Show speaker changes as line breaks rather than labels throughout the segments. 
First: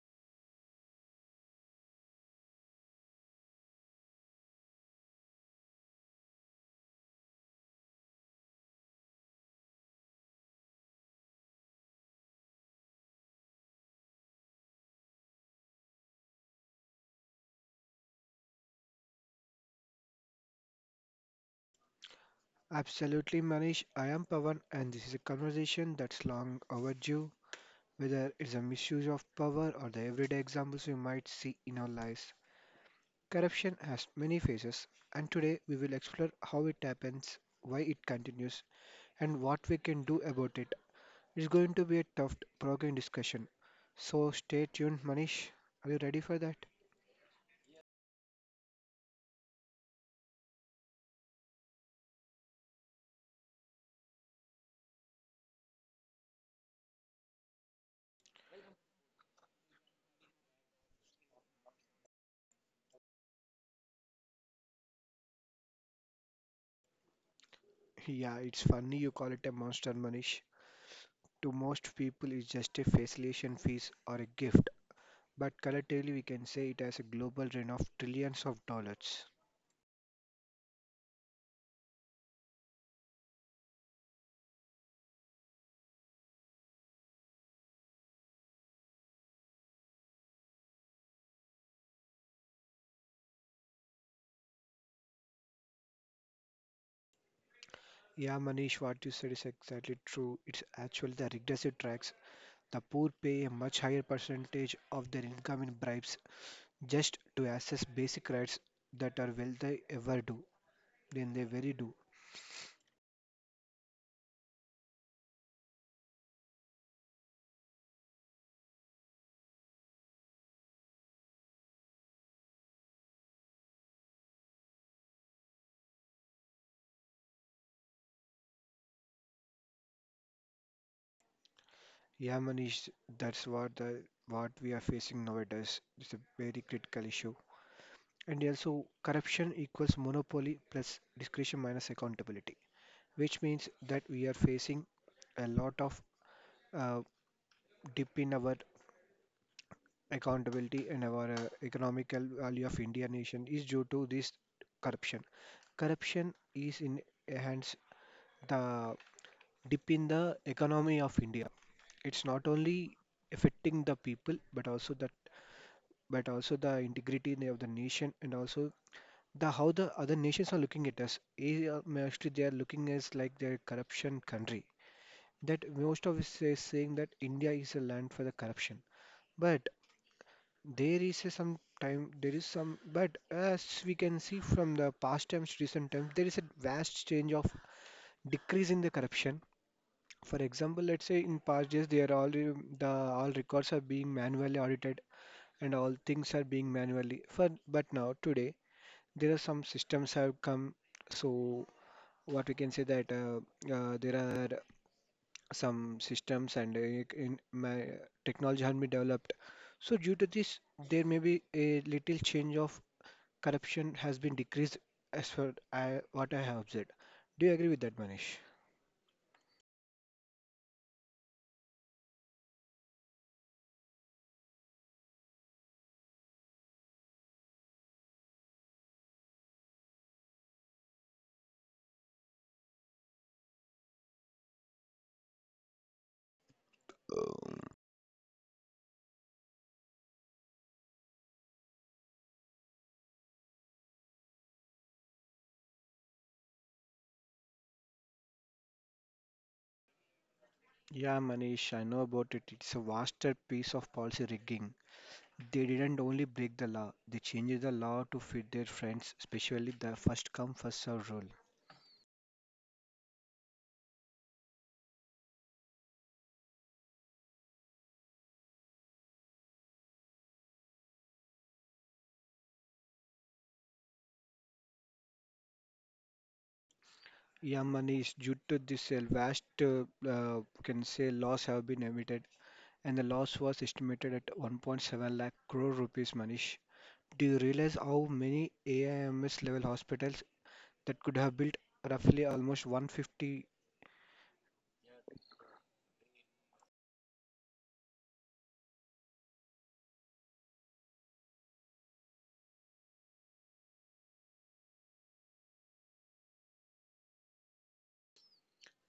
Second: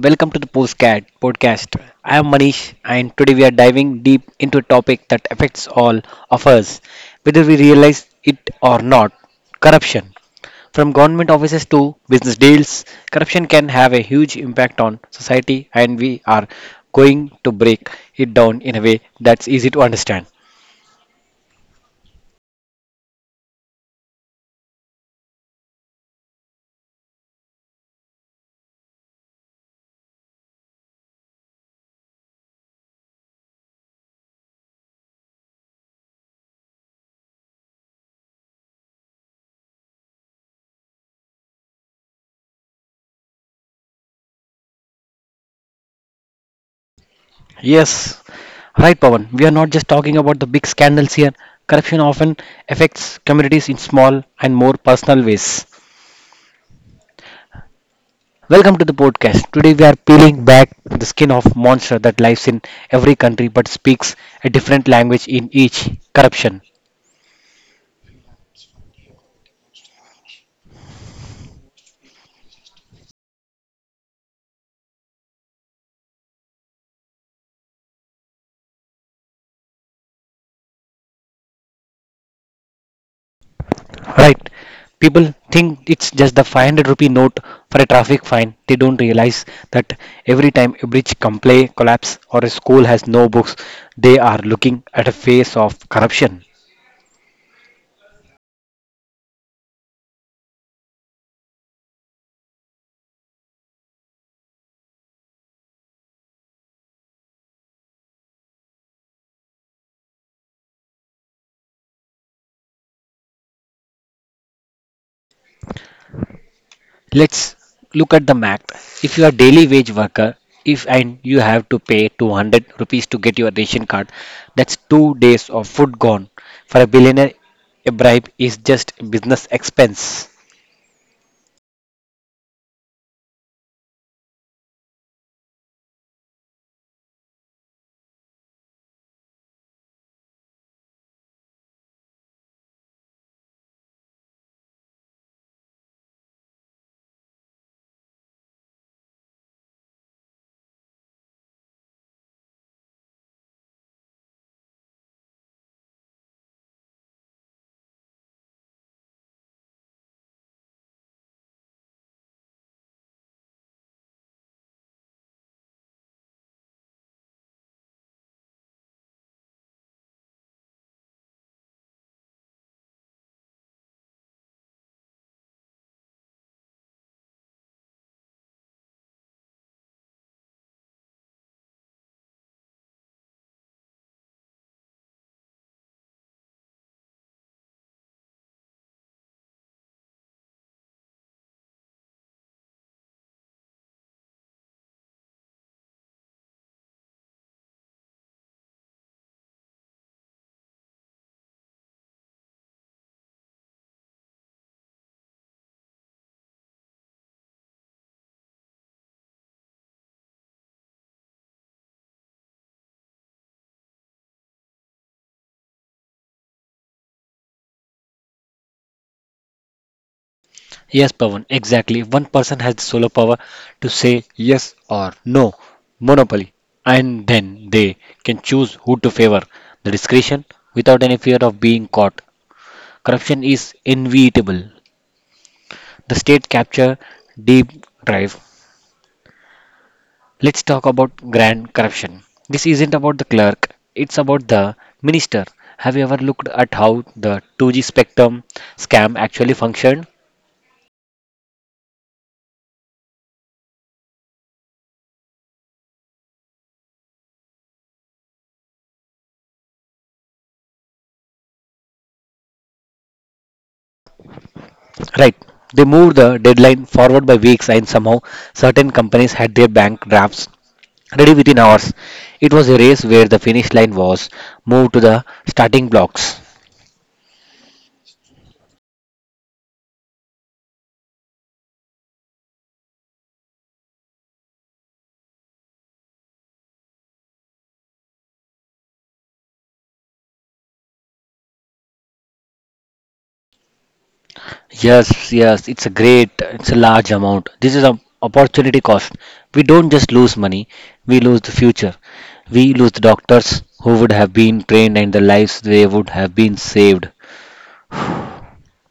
welcome to the Postcat podcast. I am Manish, and today we are diving deep into a topic that affects all of us, whether we realize it or not: corruption. From government offices to business deals, corruption can have a huge impact on society, and we are going to break it down in a way that's easy to understand.
Absolutely, Manish. I am Pavan, and this is a conversation that's long overdue, whether it's a misuse of power or the everyday examples we might see in our lives. Corruption has many faces, and today we will explore how it happens, why it continues, and what we can do about it. It's going to be a tough, provoking discussion. So stay tuned, Manish. Are you ready for that?
Yes. Right, Pawan. We are not just talking about the big scandals here. Corruption often affects communities in small and more personal ways. Welcome to the podcast. Today we are peeling back the skin of monster that lives in every country but speaks a different language in each. Corruption.
Yeah, it's funny you call it a monster, Manish. To most people, it's just a facilitation fees or a gift, but collectively we can say it has a global drain of trillions of dollars.
Right. People think it's just the 500 rupee note for a traffic fine. They don't realize that every time a bridge collapse or a school has no books, they are looking at a face of corruption.
Yeah, Manish, what you said is exactly true. It's actually the regressive tax. The poor pay a much higher percentage of their income in bribes just to access basic rights that are wealthy ever do. Then they very do.
Let's look at the math. If you are daily wage worker, if and you have to pay 200 rupees to get your ration card, that's 2 days of food gone. For a billionaire, a bribe is just business expense.
Yeah, Manish, that's what we are facing nowadays. It's a very critical issue. And also, corruption equals monopoly plus discretion minus accountability, which means that we are facing a lot of uh, dip in our accountability, and our economical value of India nation is due to this corruption. Corruption is in hence the dip in the economy of India. It's not only affecting the people but also that but also the integrity of the nation, and also the how the other nations are looking at us. They are- Mostly they are looking as like they're a corruption country, that most of us is saying that India is a land for the corruption. But there is a some time there is some, but as we can see from the past times to recent times, there is a vast change of decrease in the corruption. For example, let's say in past days, they are all the all records are being manually audited, and all things are being manually for, but now today there are some systems have come, so what we can say that there are some systems, and in my technology has been developed. So due to this, there may be a little change of corruption has been decreased as far I, what I have observed. Do you agree with that, Manish?
Yes, Pawan, exactly. One person has the solo power to say yes or no, monopoly, and then they can choose who to favor the discretion without any fear of being caught. Corruption is inevitable. The state capture deep drive. Let's talk about grand corruption. This isn't about the clerk, it's about the minister. Have you ever looked at how the 2G spectrum scam actually functioned?
Yeah, Manish, I know about it. It's a vaster piece of policy rigging. They didn't only break the law, they changed the law to fit their friends, especially the first come, first serve rule.
Right, they moved the deadline forward by weeks, and somehow certain companies had their bank drafts ready within hours. It was a race where the finish line was moved to the starting blocks.
Yeah, Manish, due to this vast, can say, laws have been emitted, and the loss was estimated at 1.7 lakh crore rupees, Manish. Do you realize how many AIMS level hospitals that could have built? Roughly almost 150.
Yes, yes, it's a great, it's a large amount. This is an opportunity cost. We don't just lose money, we lose the future. We lose the doctors who would have been trained and the lives they would have been saved.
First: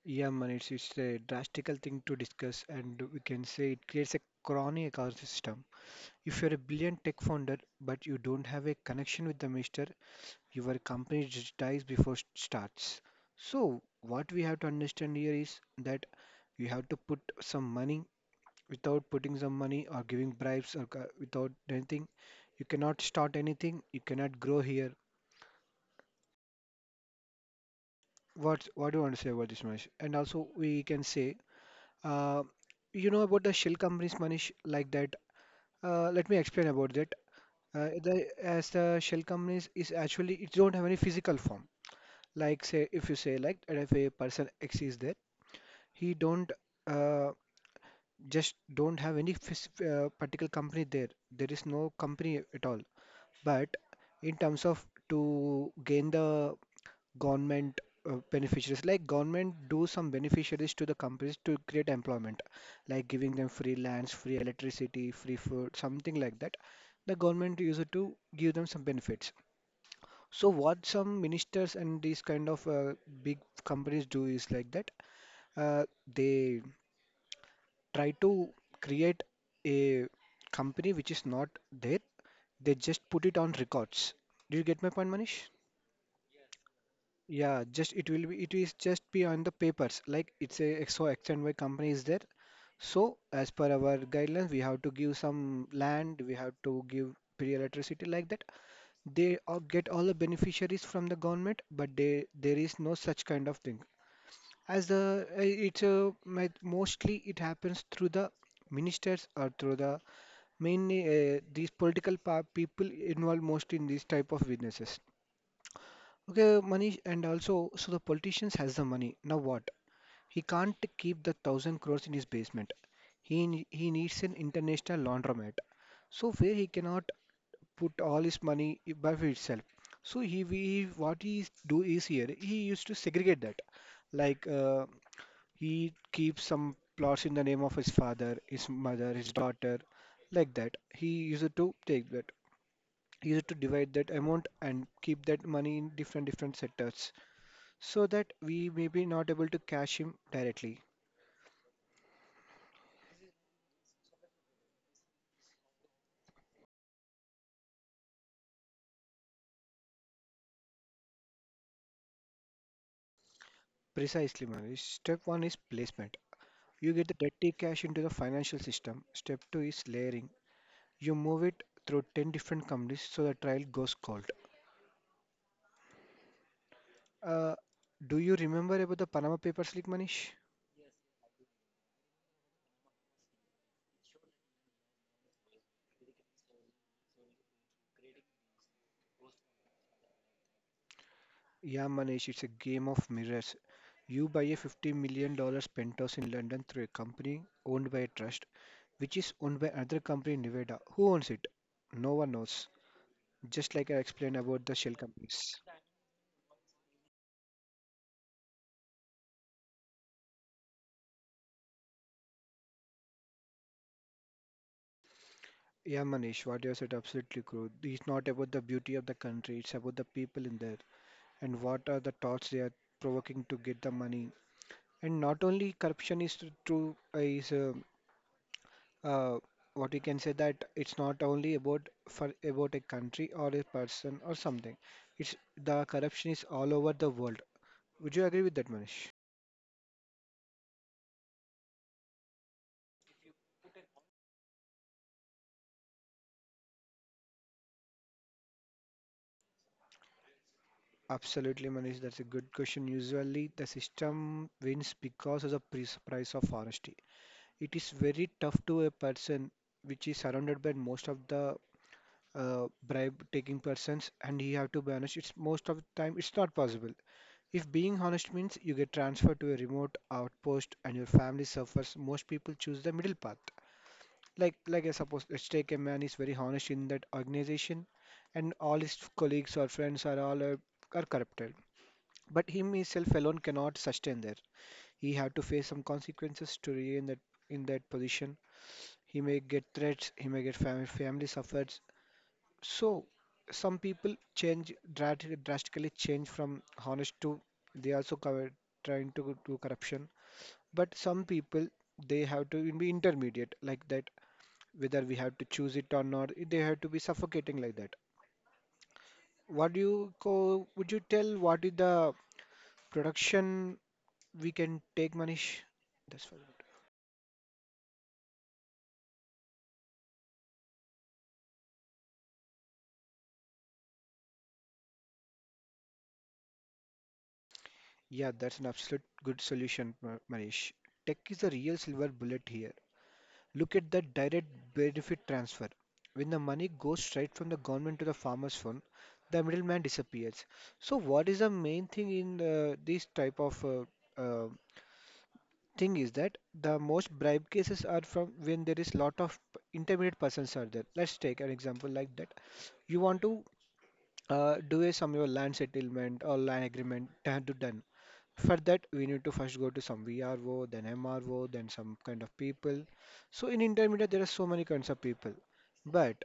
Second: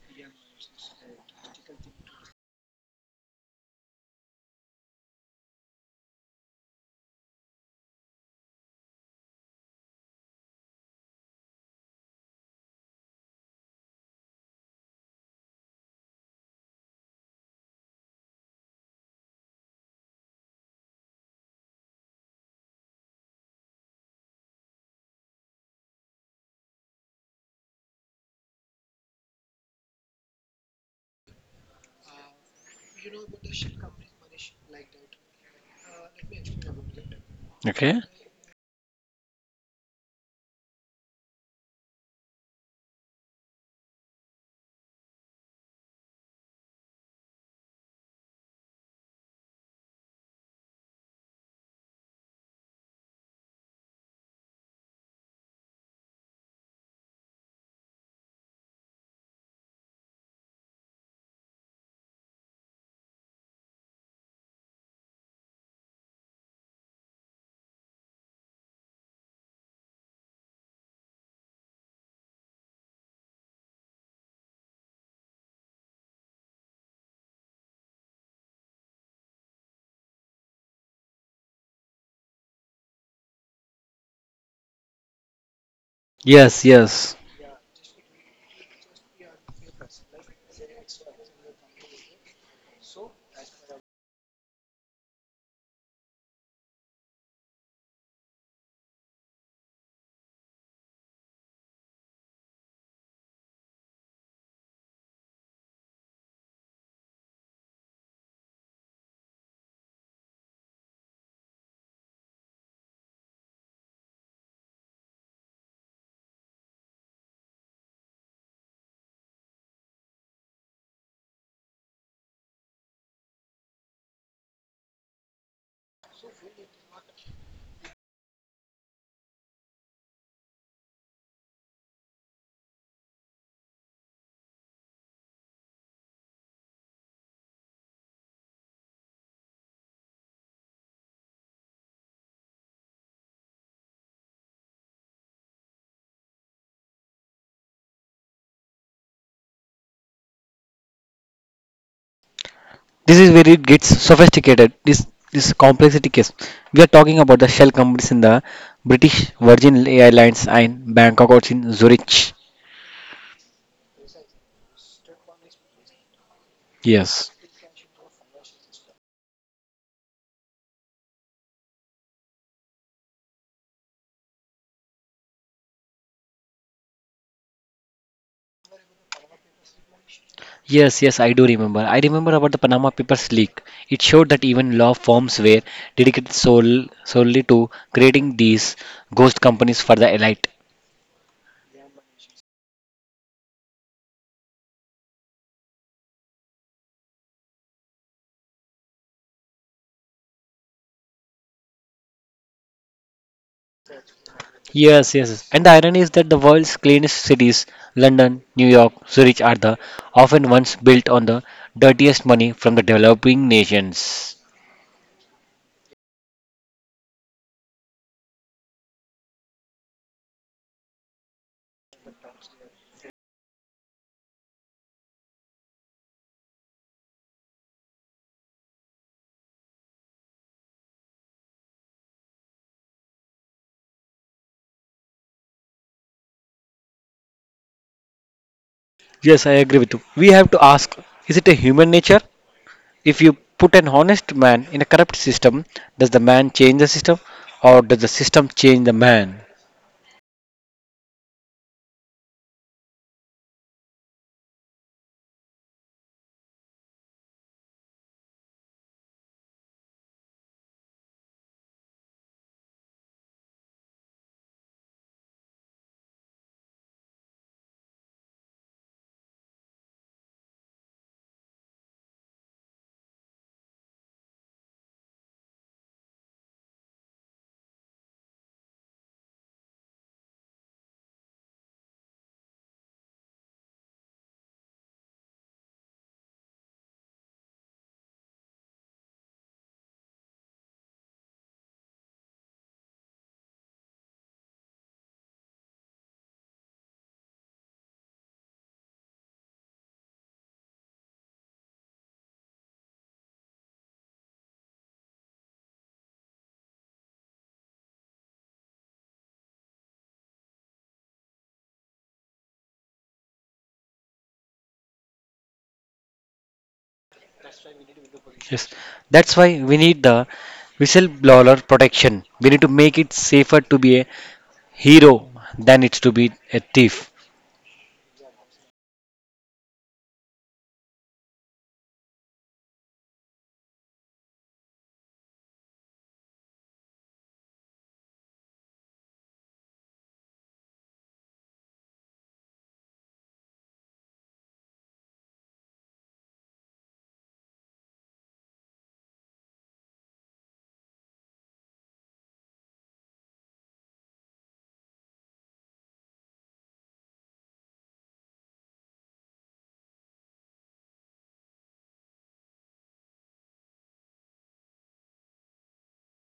Yeah, Manish? It's a drastical thing to discuss, and we can say it creates a crony ecosystem. If you're a brilliant tech founder but you don't have a connection with the minister, your company just dies before it starts. So, what we have to understand here is that you have to put some money. Without putting some money or giving bribes or ca- without anything, you cannot start anything. You cannot grow here. What do you want to say about this, Manish? And also we can say, uh, you know about the shell companies, Manish, like that. Let me explain about that.
Okay.
The, as the shell companies is actually it don't have any physical form. Like say if you say like that if a person X is there, he don't uh, just don't have any phys- particular company there. There is no company at all. But in terms of to gain the government beneficiaries, like government do some beneficiaries to the companies to create employment, like giving them free lands, free electricity, free food, something like that. The government use it to give them some benefits. So what some ministers and these kind of big companies do is like that, uh, they try to create a company which is not there. They just put it on records. Do you get my point, Manish?
Yes, yes.
Yeah, just it will be it is just be on the papers like it's a XO X and Y company is there. So as per our guidelines, we have to give some land, we have to give free electricity like that. They all get all the beneficiaries from the government, but they there is no such kind of thing. As the it's mi- mostly it happens through the ministers, or through the mainly these political pa people involved most in these type of businesses. Okay, Manish, and also, so the politicians has the money. Now what? He can't keep the thousand crores in his basement. He ne- he needs an international laundromat. So where he cannot put all his money I- by for itself. So he, we what he do is here. He used to segregate that, like he keeps some plots in the name of his father, his mother, his daughter, like that. He used to take that. He used to divide that amount and keep that money in different different sectors so that we may be not able to cache him directly.
This is where it gets sophisticated. This complexity case. We are talking about the shell companies in the British Virgin Islands and Bangkok or in Zurich.
Precisely, Manish. Step one is placement. You get the
Yes.
dirty cash into the financial system. Step two is layering. You move it through 10 different companies so the trial goes cold. Uh, do you remember about the Panama Papers leak, Manish?
Yes, yes, I do remember. I remember about the Panama Papers leak. It showed that even law firms were dedicated solely to creating these ghost companies for the elite.
Yeah, Manish, it's a game of mirrors. You buy a $50 million dollars penthouse in London through a company owned by a trust, which is owned by another company in Nevada. Who owns it? No one knows. Just like I explained about the shell
Yes, yes, yes.
companies.
And the irony is that the world's cleanest cities, London, New York, Zurich, are the often ones built on the dirtiest money from the developing nations.
Yeah, Manish, what you said absolutely true. It's not about the beauty of the country, it's about the people in there, and what are the thoughts they are provoking to get the money. And not only corruption is tr- true, is uh, what we can say that it's not only about for about a country or a person or something. It's the corruption is all over the world. Would you agree with that, Manish?
Yes, I agree with you. We have to ask, is it a human nature? If you put an honest man in a corrupt system, does the man change the system or does the system change the man?
Absolutely, Manish. That's a good question. Usually, the system wins because of the pris- price of honesty. It is very tough to a person which is surrounded by most of the bribe taking persons, and he have to be honest. It's most of the time it's not possible. If being honest means you get transferred to a remote outpost and your family suffers, most people choose the middle path. Like I suppose let's take a man is very honest in that organization, and all his colleagues or friends are all are corrupted. But him himself alone cannot sustain there. He have to face some consequences to remain that in that position. He may get threats, he may get family, family suffers. So some people change drat- drastically change from honest to they also cover, trying to do corruption. But some people they have to be intermediate like that. Whether we have to choose it or not, they have to be suffocating like that. What do you co- would you tell what is the production we can take, Manish? That's what.
Yes, that's why we need the whistleblower protection. We need to make it safer to be a hero than it's to be a thief.
Yeah, that's an absolute good solution, Ma- Manish. Tech is the real silver bullet here. Look at the direct benefit transfer. When the money goes straight from the government to the farmer's fund, the middleman disappears. So what is the main thing in this type of uh, thing is that the most bribe cases are from when there is lot of p- intermediate persons are there. Let's take an example like that. You want to do a your land settlement or land agreement done to done. For that, we need to first go to some VRO, then MRO, then some kind of people. So in intermediate, there are so many kinds of people. But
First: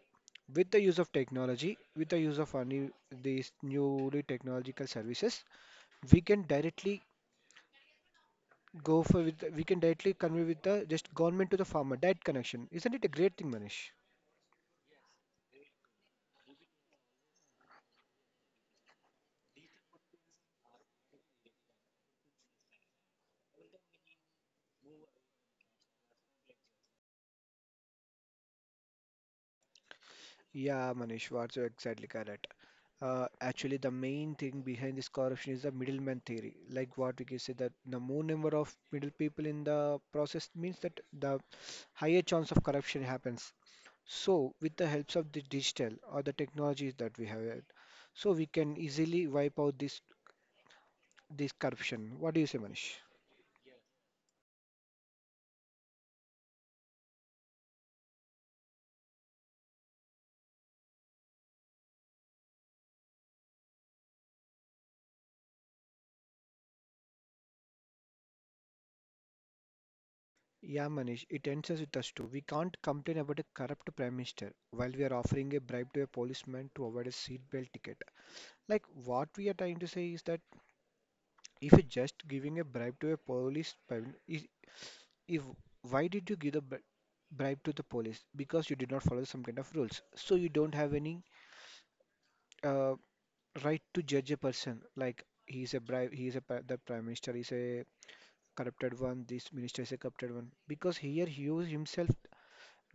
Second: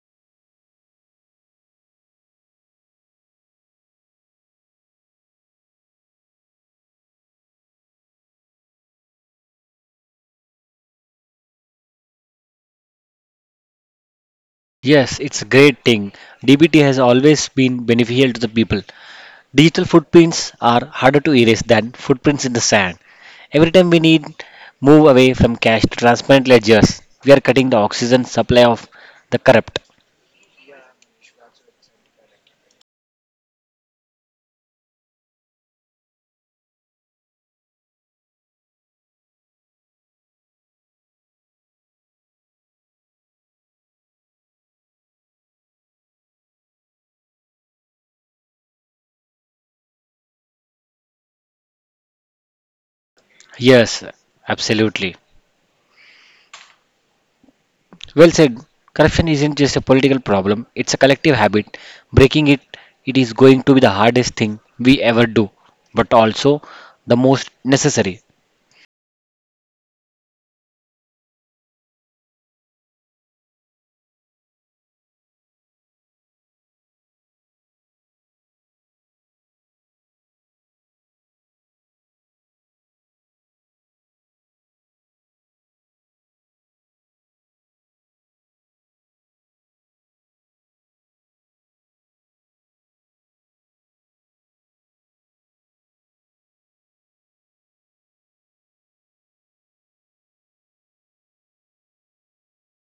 with the use of technology, with the use of any these newly technological services, we can directly go for with we can directly convey with the just government to the farmer. That connection isn't it a great thing, Manish?
Yes, it's a great thing. DBT has always been beneficial to the people. Digital footprints are harder to erase than footprints in the sand. Every time we need move away from cash to transparent ledgers, we are cutting the oxygen supply of the corrupt.
Yeah, Manish, what's so exactly correct. Actually, the main thing behind this corruption is the middleman theory. Like what we can say that the more number of middle people in the process means that the higher chance of corruption happens. So, with the helps of the digital or the technologies that we have, had, so we can easily wipe out this corruption. What do you say, Manish?
Yes, absolutely. Well said. Corruption isn't just a political problem, it's a collective habit. Breaking it, it is going to be the hardest thing we ever do, but also the most necessary.
Yeah, Manish, it ends us with us too. We can't complain about a corrupt prime minister while we are offering a bribe to a policeman to avoid a seatbelt ticket. Like what we are trying to say is that if you're just giving a bribe to a policeman, is if why did you give the bri- bribe to the police? Because you did not follow some kind of rules. So you don't have any uh, right to judge a person. Like he's a bribe, the prime minister is a corrupted one. This minister is a corrupted one. Because here he was himself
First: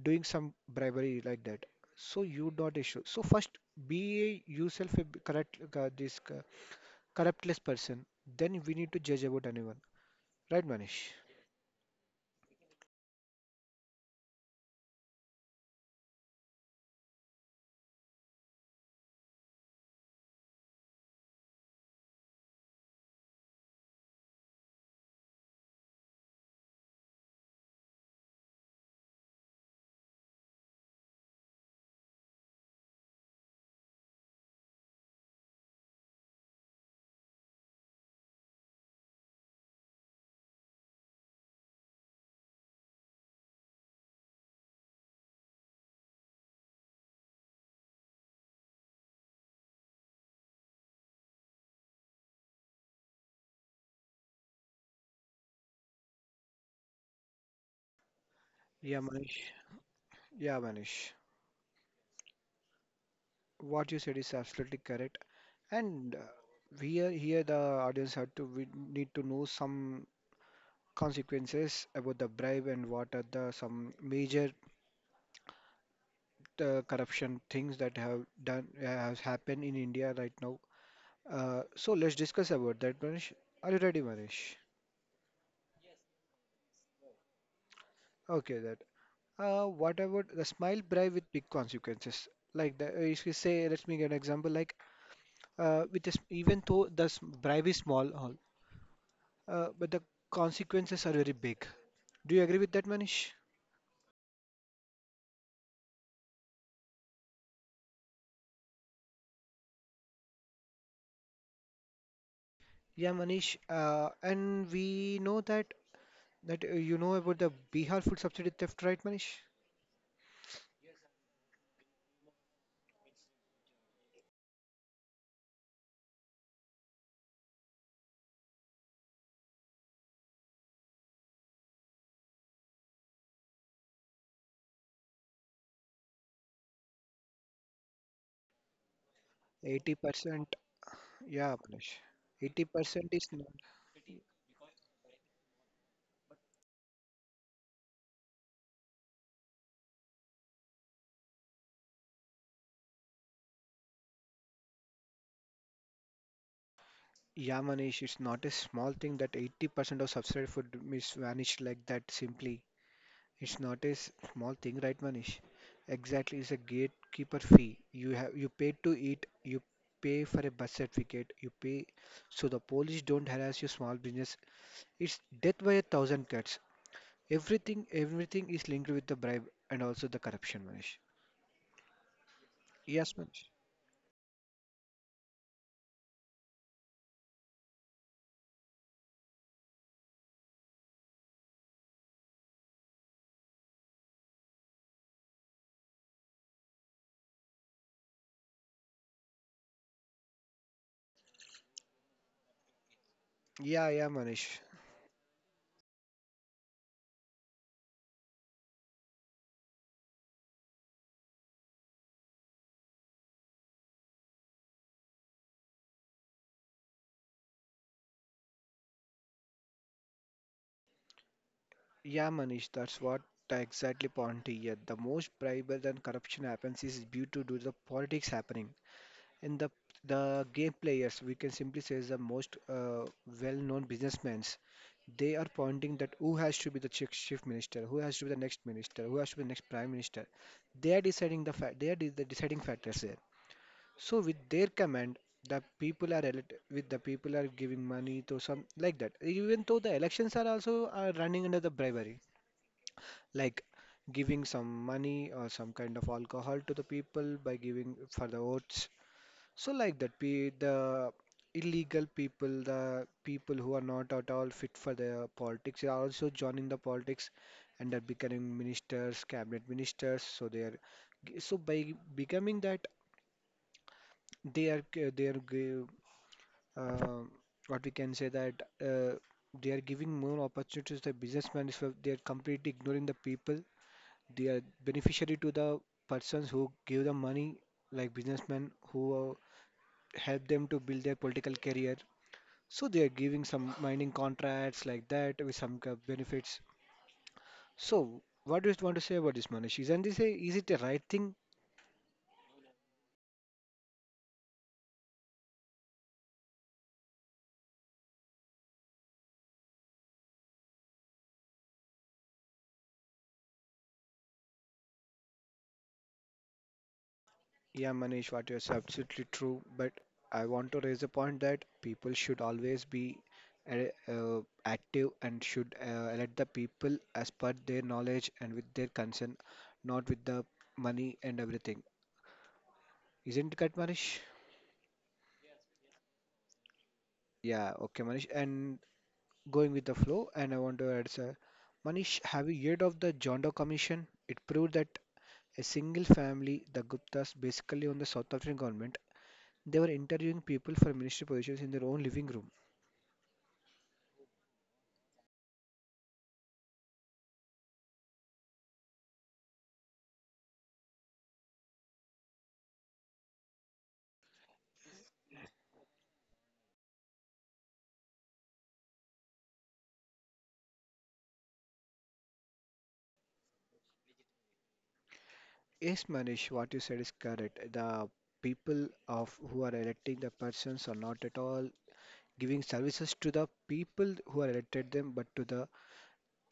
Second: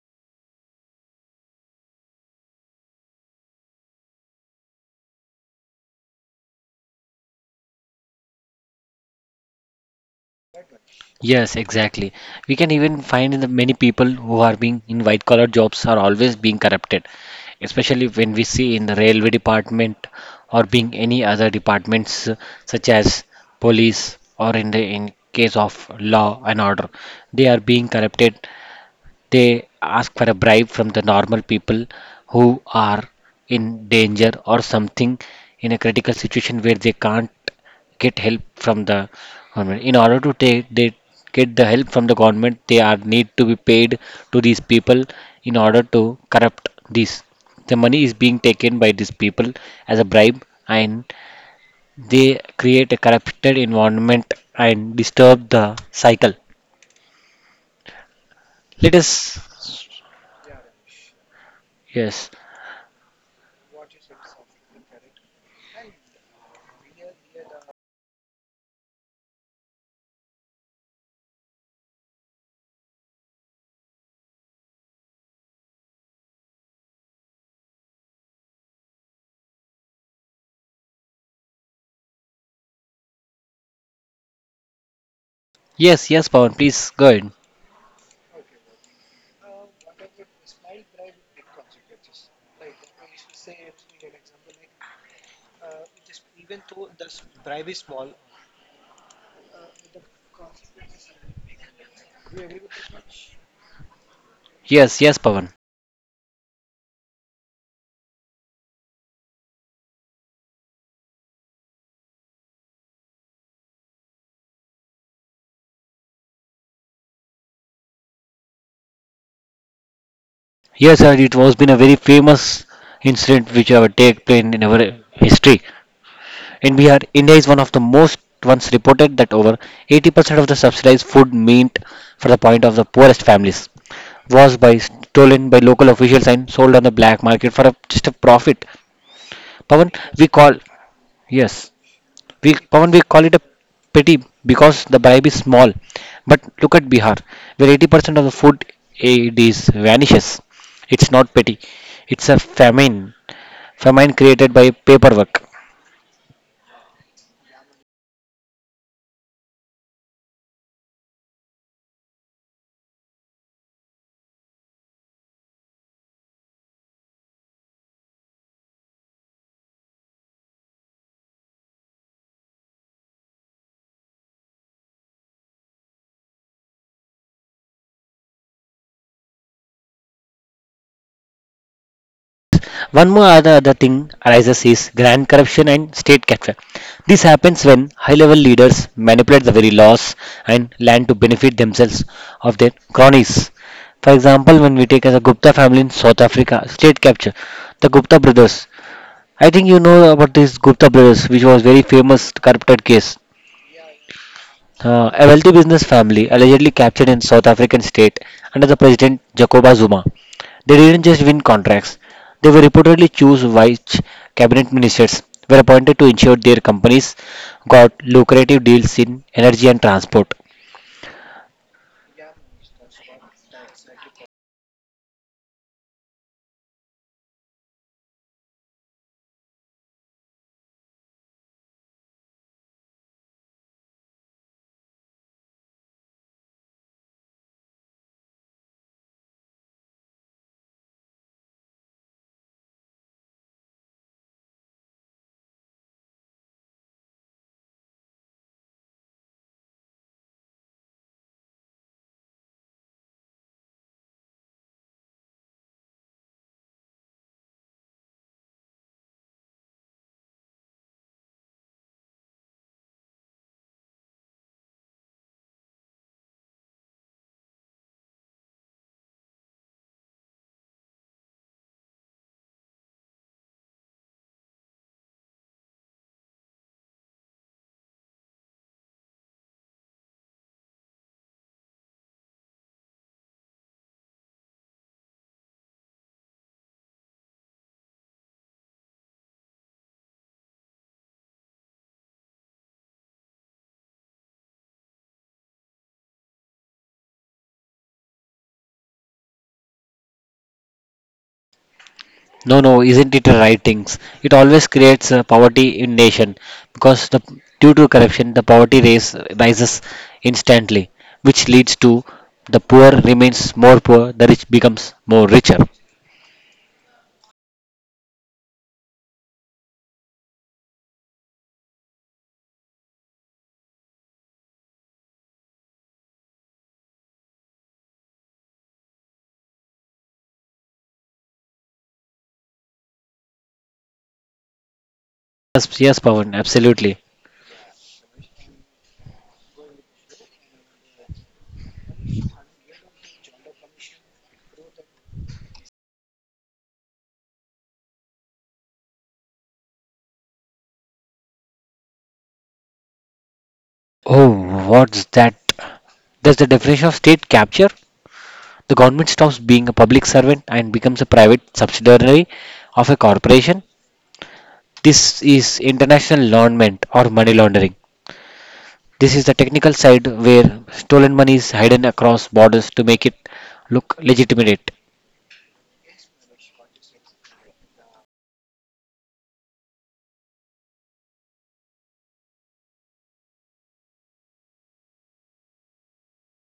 doing some bribery like that. So you not issue. So first be yourself correct this. Corruptless person, then we need to judge about anyone. Right, Manish?
Yes, exactly. We can even find the many people who are being in white collar jobs are always being corrupted, especially when we see in the railway department or being any other departments such as police or in the in case of law and order. They are being corrupted. They ask for a bribe from the normal people who are in danger or something in a critical situation where they can't get help from the government. In order to take they get the help from the government, they are need to be paid to these people in order to corrupt this, the money is being taken by these people as a bribe, and they create a corrupted environment and disturb the cycle. Let
Yeah, Manish.
us
Yeah, Manish.
yes.
What you said is absolutely correct. And we are here, the audience have to we need to know some consequences about the bribe and what are the some major corruption things that have done has happened in India right now. So let's discuss about that, Manish. Are you ready, Manish?
Yes, yes, Pawan, please go ahead.
Okay, that. What about the smile bribe with big consequences? Like the, if you say, let me give an example. Like with this, even though bribe is small, all, but the consequences are very big. Do you agree with that, Manish?
Yes, yes, Pawan.
Yeah, Manish. And we know that you know about the Bihar food subsidy theft, right, Manish?
Yes, and it was been a very famous incident which have take place in our history. In Bihar, India is one of the most once reported that over 80% of the subsidized food meant for the point of the poorest families was by stolen by local officials and sold on the black market for a, just a profit. Pawan, we call
80%. Yeah,
yes.
Manish.
We common, we
80%
call
is
it a
not.
petty because the bribe is small. But look at Bihar, where 80% of the food aid is vanishes. It's not petty. It's a famine. Famine created by paperwork.
Yeah, Manish, it's not a small thing that 80% of subsidy food is vanished like that simply. It's not small thing, right, Manish? Exactly, it's a gatekeeper fee. You pay to eat, you pay for a bus certificate, you pay so the police don't harass your small business. It's death by a thousand cuts. Everything is linked with the bribe and also the corruption, Manish.
One
Yes,
more
Manish.
other thing arises is grand corruption and state capture. This happens when high-level leaders manipulate the very laws and land to benefit themselves of their cronies. For example, when we take as a Gupta family in South Africa, state capture, the Gupta brothers I think you know about this Gupta brothers, which was very famous corrupted case.
Yeah, Manish.
A wealthy business family allegedly captured in South African state under the president Jacoba Zuma. They didn't just win contracts; they were reportedly chosen vice cabinet ministers were appointed to ensure their companies got lucrative deals in energy and transport.
Yeah, Manish, that's what I exactly point to here. The most bribery and corruption happens is due to do the politics happening. And the game players, we can simply say, is the most well-known businessmen. They are pointing that who has to be the chief minister, who has to be the next minister, who has to be the next prime minister. They are deciding they are the deciding factors there. So with their command, the people are elect- with the people are giving money to some like that. Even though the elections are also are running under the bribery, like giving some money or some kind of alcohol to the people by giving for the votes so like that, pe the illegal people, the people who are not at all fit for the politics, they are also joining the politics and are becoming ministers, cabinet ministers. So they are, so by becoming that, they are g- they are g- uh, what we can say that uh, they are giving more opportunities to the businessmen. So they are completely ignoring the people. They are beneficiary to the persons who give the money, like businessmen who help them to build their political career. So they are giving some mining contracts like that with some kind of benefits. So what do you want to say about this, Manish? Isn't this a, is it a right thing?
No, no, isn't it writings? It always creates poverty in nation because the due to corruption, the poverty raise rises instantly, which leads to the poor remains more poor, the rich becomes more richer.
Yeah, Manish, what you're saying is absolutely true. But I want to raise the point that people should always be active and should let the people as per their knowledge and with their concern, not with the money and everything. Isn't it correct, Manish?
Yes, yes, Pawan, absolutely.
Yeah, okay, Manish. And going with the flow, and I want to add, sir, Manish, have you heard of the John Doe Commission? It proved that a single family, the Guptas, basically on the South African government, they were interviewing people for ministry positions in their own living room.
Oh, what's that? That's the definition of state capture. The government stops being a public servant and becomes a private subsidiary of a corporation. This is international laundering or money laundering. This is the technical side where stolen money is hidden across borders to make it look legitimate.
Yes, Manish, what you said is correct. The people of who are electing the persons are not at all giving services to the people who are elected them, but to the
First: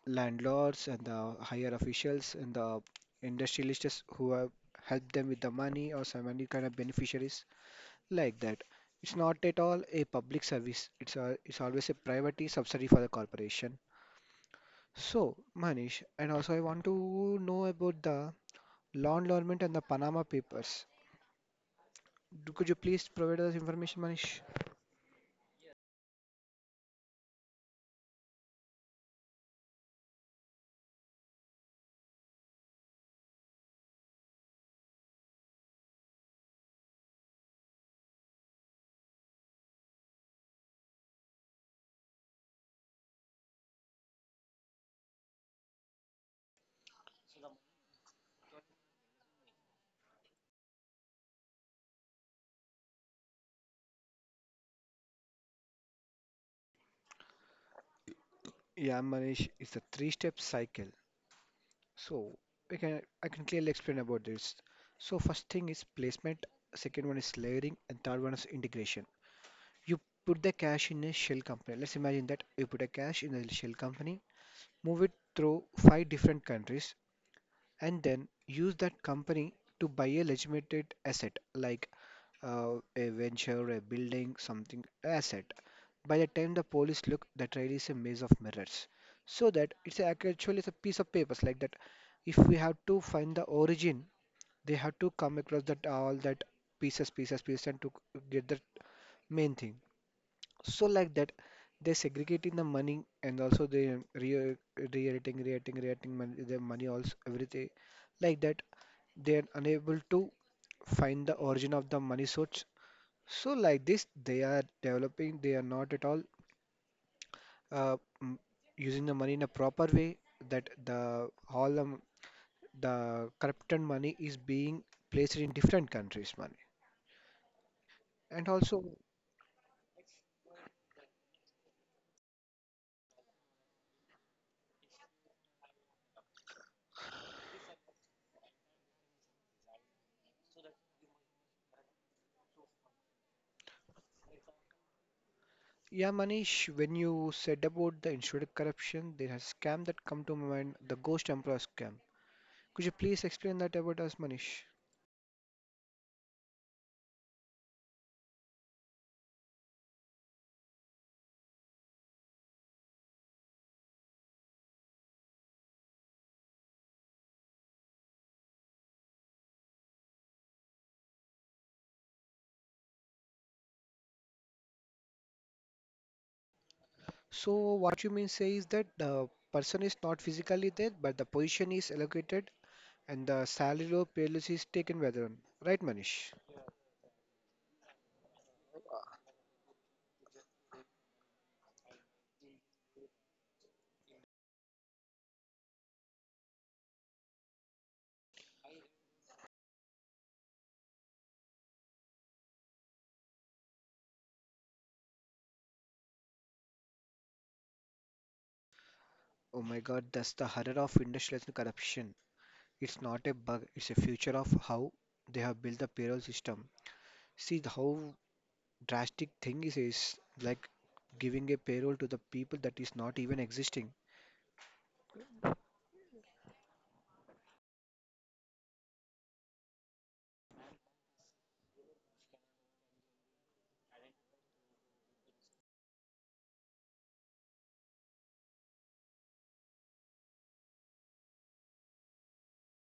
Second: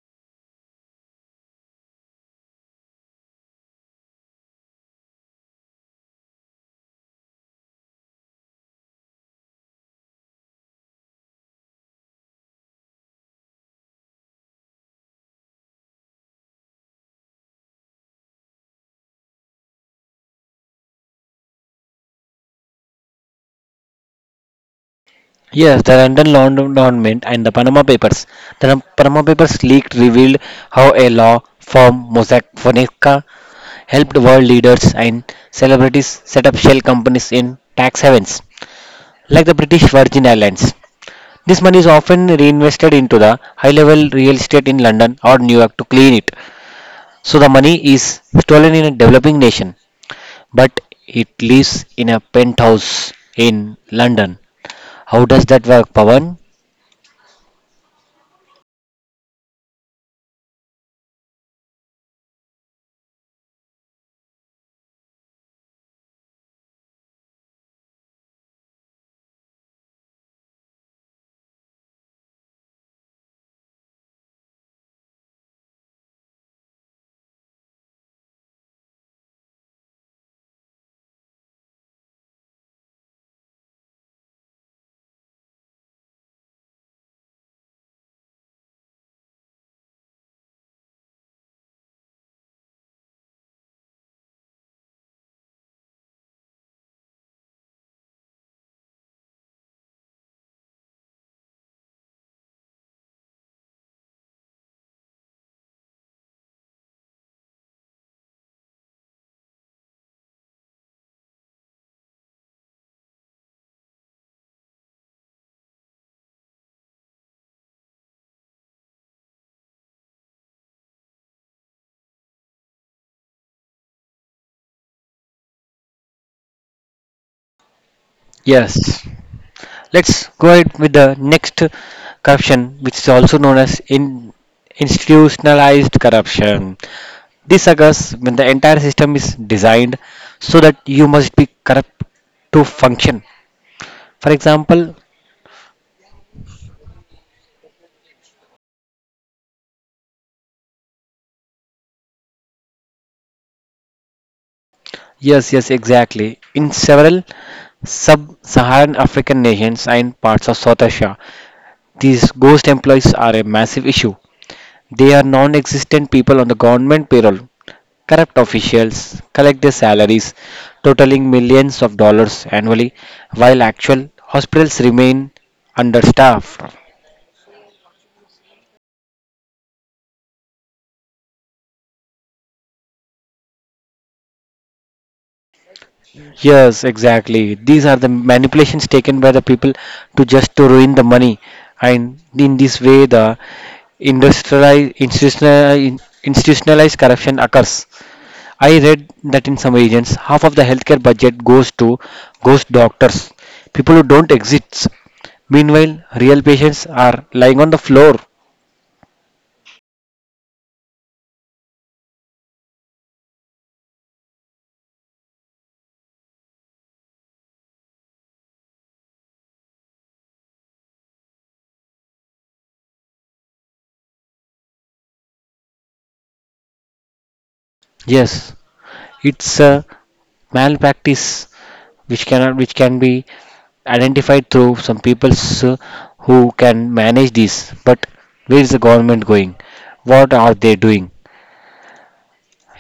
landlords and the higher officials and the industrialists who have helped them with the money or some any kind of beneficiaries like that. It's not at all a public service. It's always a private subsidy for the corporation. So, Manish, and also I want to know about the law environment and the Panama Papers. Could you please provide us information, Manish?
Yes, the London Laundromat and the Panama Papers. The Panama Papers leak revealed how a law firm, Mossack Fonseca, helped world leaders and celebrities set up shell companies in tax havens, like the British Virgin Islands. This money is often reinvested into the high-level real estate in London or New York to clean it. So the money is stolen in a developing nation but it lives in a penthouse in London. How does that work, Pawan?
Yeah, Manish, it's a three-step cycle. So we can I can clearly explain about this. So first thing is placement, second one is layering, and third one is integration. You put the cache in a shell company. Let's imagine that you put a cache in a shell company, move it through five different countries, and then use that company to buy a legitimate asset like a venture, a building, something asset. By the time the police look, the trail is a maze of mirrors. So that actually it's a piece of papers like that. If we have to find the origin, they have to come across that all that pieces, pieces, pieces, and to get the main thing. So like that, they're segregating the money and also they re reiterating, reiterating, reiterating money, their money also everything like that. They're unable to find the origin of the money source. So like this, they are developing. They are not at all uh, m- using the money in a proper way. That the the corrupted money is being placed in different countries' money, and also
Yes. Let's go ahead with the next corruption, which is also known as in institutionalized corruption. This occurs when the entire system is designed so that you must be corrupt to function. For example,
yeah, Manish, when you said about the insurance corruption, there has scam that come to my mind, the Ghost Emperor scam. Could you please explain that about us, Manish?
yes, yes, exactly. In several sub-Saharan African nations and parts of South Asia, these ghost employees are a massive issue. They are non existent people on the government payroll. Corrupt officials collect their salaries, totaling millions of dollars annually, while actual hospitals remain understaffed.
So what you mean say is that the person is not physically there, but the position is allocated and the salary or payless is taken by the one. Right, Manish?
Yes, exactly. These are the manipulations taken by the people to just to ruin the money, and in this way, the industrialized institutionalized corruption occurs. I read that in some regions, half of the healthcare budget goes to ghost doctors, people who don't exist. Meanwhile, real patients are lying on the floor.
Oh my God, that's the horror of industrialized corruption. It's not a bug, it's a future of how they have built the payroll system. See the how drastic thing is like giving a payroll to the people that is not even existing.
Yes, it's a malpractice which cannot which can be identified through some people who can manage this. But where is the government going? What are they doing?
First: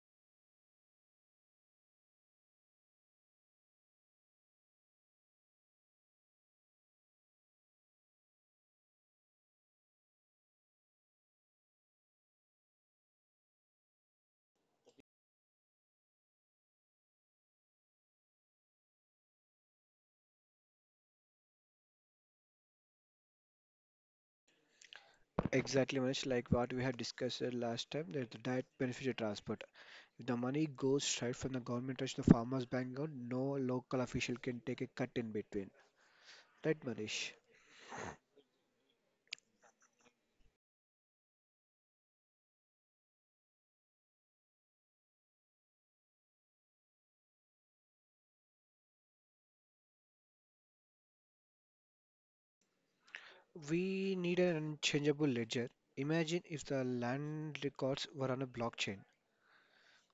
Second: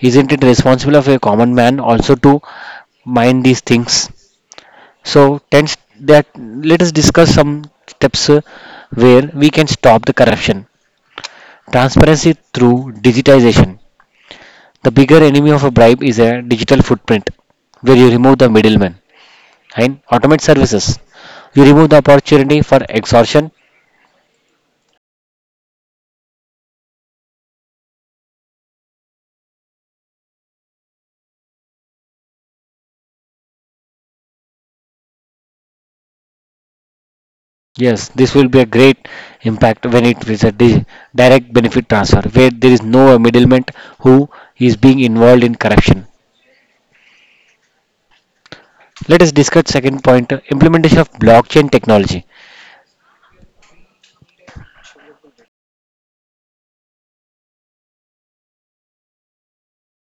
Isn't it responsible of a common man also to mind these things? So, tens that let us discuss some steps where we can stop the corruption. Transparency through digitization. The bigger enemy of a bribe is a digital footprint, where you remove the middleman and automate services. You remove the opportunity for extortion.
Exactly, much like what we had discussed last time, that the direct beneficiary transfer. If the money goes straight from the government touch to the farmers' bank account, no local official can take a cut in between. Right, Manish?
Yes, this will be a great impact when it is a direct benefit transfer, where there is no middleman who is being involved in corruption. Let us discuss second point, implementation of blockchain technology.
We need an unchangeable ledger. Imagine if the land records were on a blockchain.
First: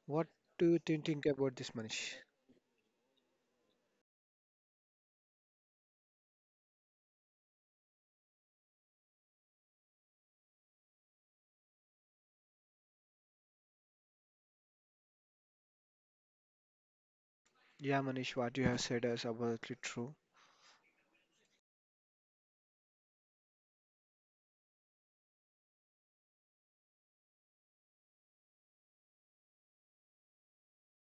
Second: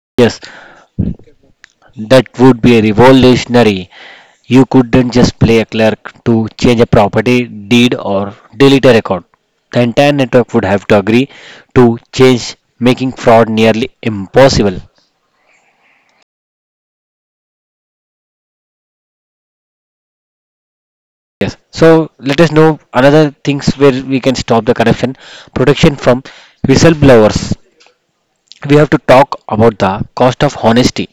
What
Yes,
do you think about this, Manish?
that would be revolutionary. You couldn't just play a clerk to change a property deed or delete a record. The entire network would have to agree to change, making fraud nearly impossible.
Yeah, Manish, what you have said is absolutely true.
Yes. So let us know another things where we can stop the corruption protection from whistleblowers. We have to talk about the cost of honesty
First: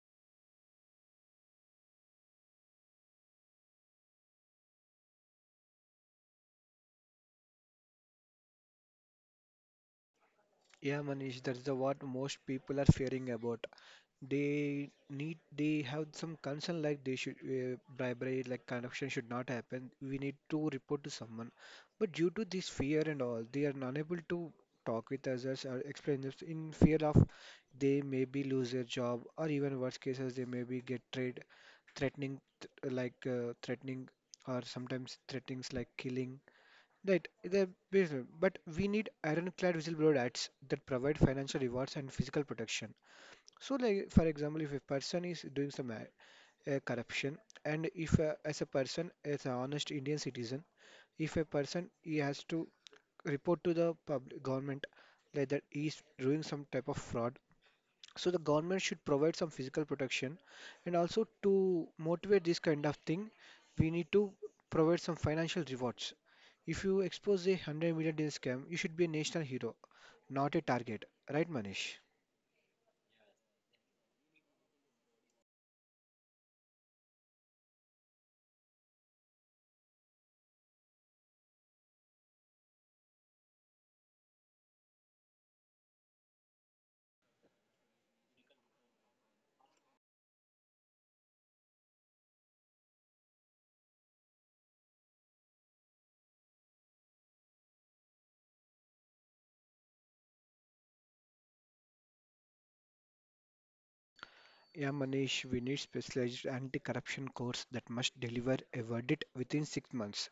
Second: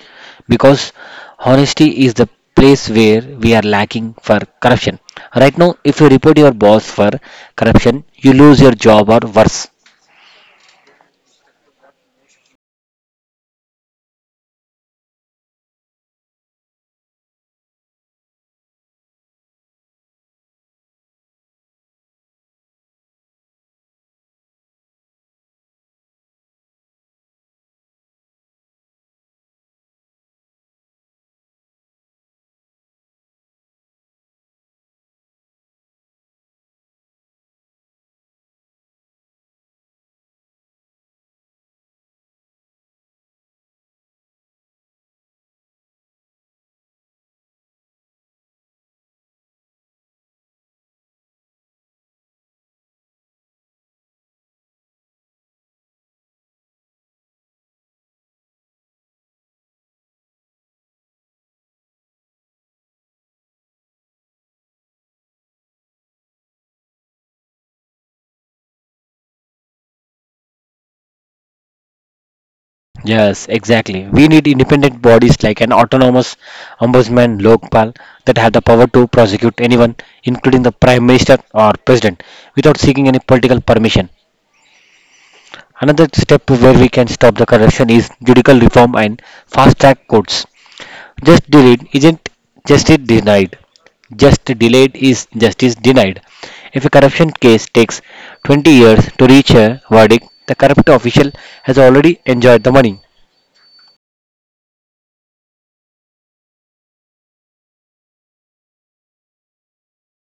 because honesty is the place where we are lacking for corruption right now. If you report your boss for corruption, you lose your job or worse.
Yeah, Manish, that is the what most people are fearing about. They need, they have some concern like they should bribery, like corruption should not happen. We need to report to someone. But due to this fear and all, they are unable to talk with others or explain this in fear of they may be lose their job or even worst cases they may be get trade threatening like threatening or sometimes threatenings like killing. Right, the business, but we need ironclad whistleblower acts that provide financial rewards and physical protection. So, like for example, if a person is doing some corruption, and if as a person, as an honest Indian citizen, if a person he has to report to the public government like that he's doing some type of fraud, so the government should provide some physical protection and also to motivate this kind of thing, we need to provide some financial rewards. If you expose a 100 million deal scam, you should be a national hero, not a target. Right, Manish?
Yes, exactly. We need independent bodies like an autonomous ombudsman lokpal that have the power to prosecute anyone, including the prime minister or president, without seeking any political permission. Another step where we can stop the corruption is judicial reform and fast track courts. Just delayed isn't justice denied. Just delayed is justice denied. If a corruption case takes 20 years to reach a verdict, the corrupt official has already enjoyed the money.
Yeah, Manish, we need specialized anti-corruption courts that must deliver a verdict within 6 months.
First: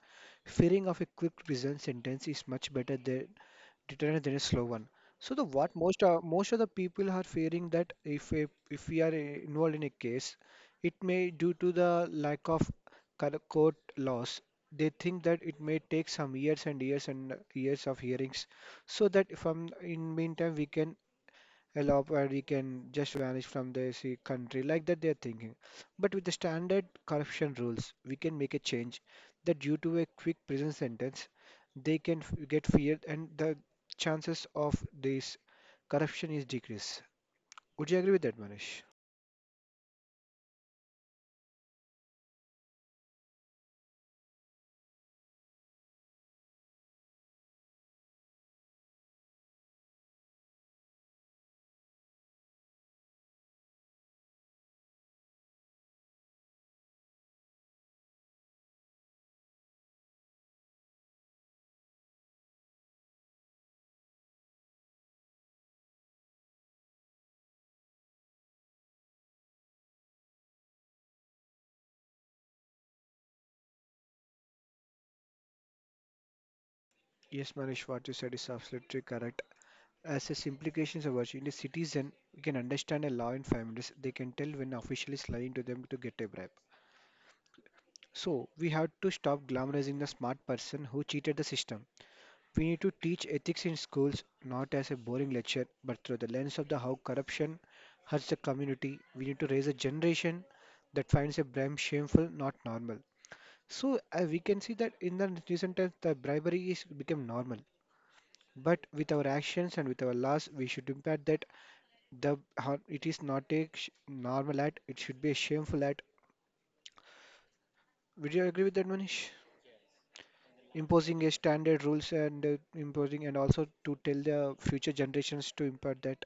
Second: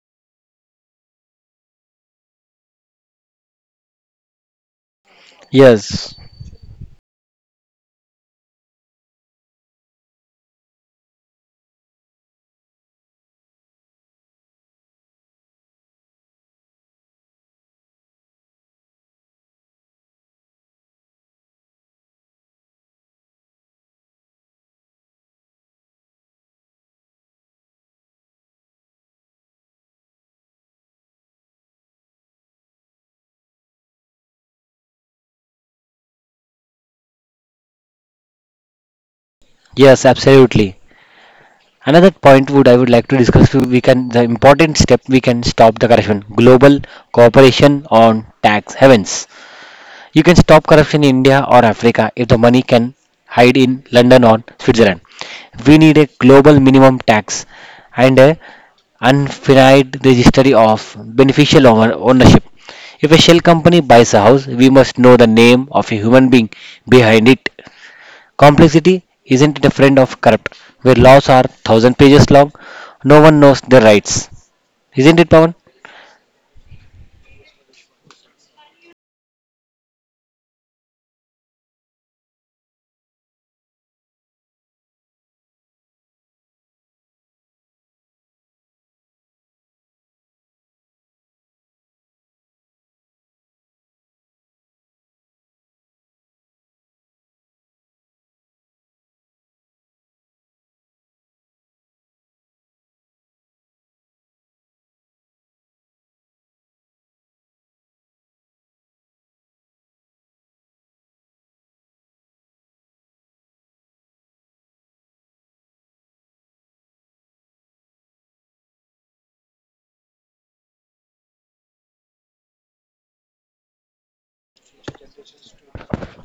Fearing of a quick prison sentence is much better than deterrent than a slow one. So the what most
Yes,
most of the people are fearing that if we are involved in a case, it may due to the lack of court laws, they think that it may take some years and years and years of hearings, so that if I'm in meantime we can allow where he can just vanish from the see, country like that they are thinking. But with the standard corruption rules, we can make a change that due to a quick prison sentence, they can get feared and the chances of this corruption is decreased. Would you agree with that, Manish?
yes, absolutely. Another point would I would like to discuss we can the important step we can stop the corruption. Global cooperation on tax havens. You can stop corruption in India or Africa if the money can hide in London or Switzerland. We need a global minimum tax and a unfinite registry of beneficial ownership. If a shell company buys a house, we must know the name of a human being behind it. Complexity isn't it a friend of corrupt, where laws are thousand pages long, no one knows their rights. Isn't it, Pawan?
Yes, Manish, what you said is absolutely correct. As its implications of watching a citizen, we can understand a law in families. They can tell when official is lying to them to get a bribe. So we have to stop glamorizing the smart person who cheated the system. We need to teach ethics in schools not as a boring lecture but through the lens of the how corruption hurts the community. We need to raise a generation that finds a bribe shameful, not normal. So we can see that in the recent times the bribery is become normal. But with our actions and with our laws, we should impact that it is not normal act; it should be a shameful act. Would you agree with that, Manish? Imposing a standard rules and imposing, and also to tell the future generations to impart that.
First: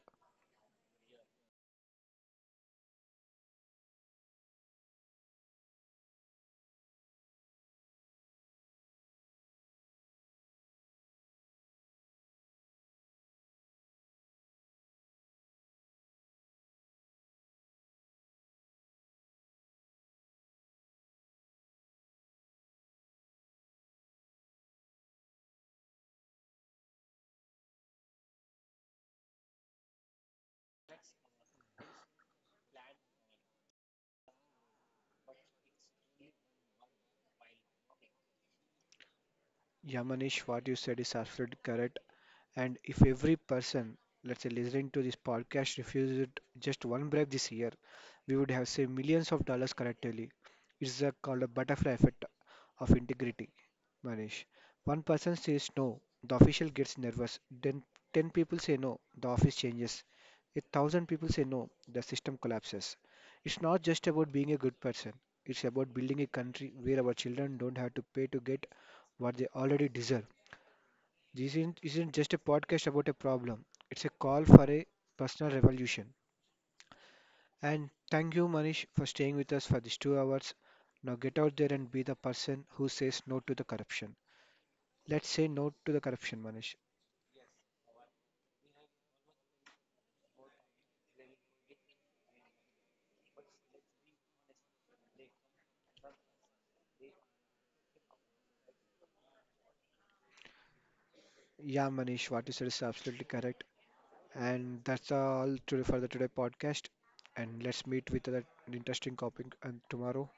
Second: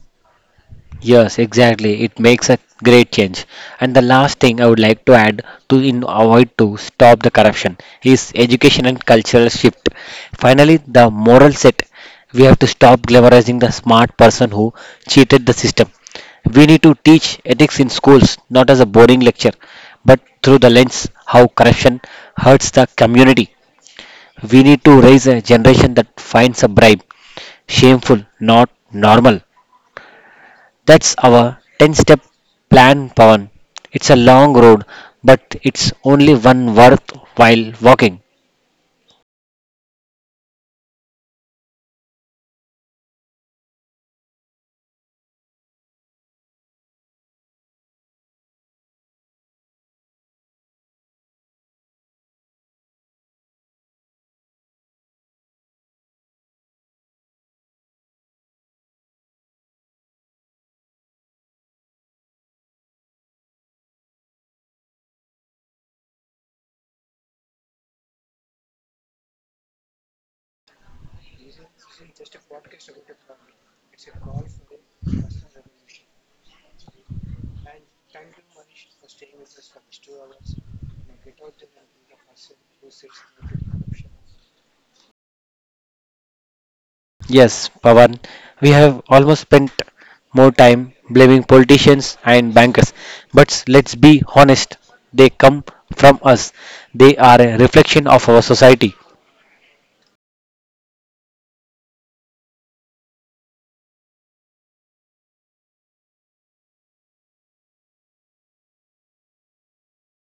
Yes, exactly. It makes a great change. And the last thing I would like to add to in avoid to stop the corruption is education and cultural shift. Finally, the moral set. We have to stop glamorizing the smart person who cheated the system. We need to teach ethics in schools, not as a boring lecture, but through the lens how corruption hurts the community. We need to raise a generation that finds a bribe shameful, not normal. That's our 10 step plan, Pawan. It's a long road, but it's only one worth while walking.
Yeah, Manish, what you said is absolutely correct. And if every person, let's say, listening to this podcast refuses just one bribe this year, we would have saved millions of dollars collectively. Called a butterfly effect of integrity, Manish. One person says no, the official gets nervous. Then 10 people say no, the office changes. A thousand people say no, the system collapses. It's not just about being a good person. It's about building a country where our children don't have to pay to get what they already deserve. This isn't just a podcast about a problem, it's a call for a personal revolution. And thank you, Manish, for staying with us for these 2 hours. Now get out there and be the person who says no to the corruption. Let's say no to the corruption, Manish.
Yes, Pawan, we have almost spent more time blaming politicians and bankers. But let's be honest, they come from us. They are a reflection of our society.
Yeah, Manish, what you said is absolutely correct. And that's all today for the today podcast. And let's meet with that interesting topic and tomorrow.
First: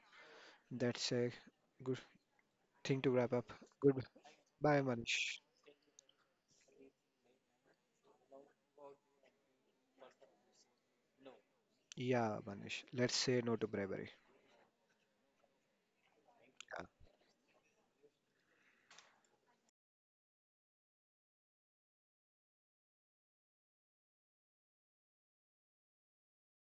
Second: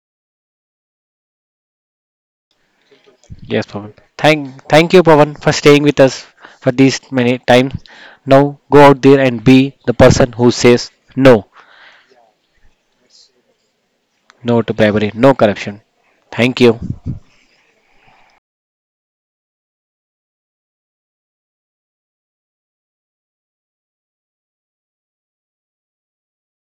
That's a good thing to wrap up.
Yes, Pawan.
Good.
Thank,
Bye,
thank you, Pawan,
Manish.
for staying with us for these many times. Now go out there and be the person who says no.
Yeah, Manish. Let's say no to bribery.
No to bribery, no corruption. Thank you.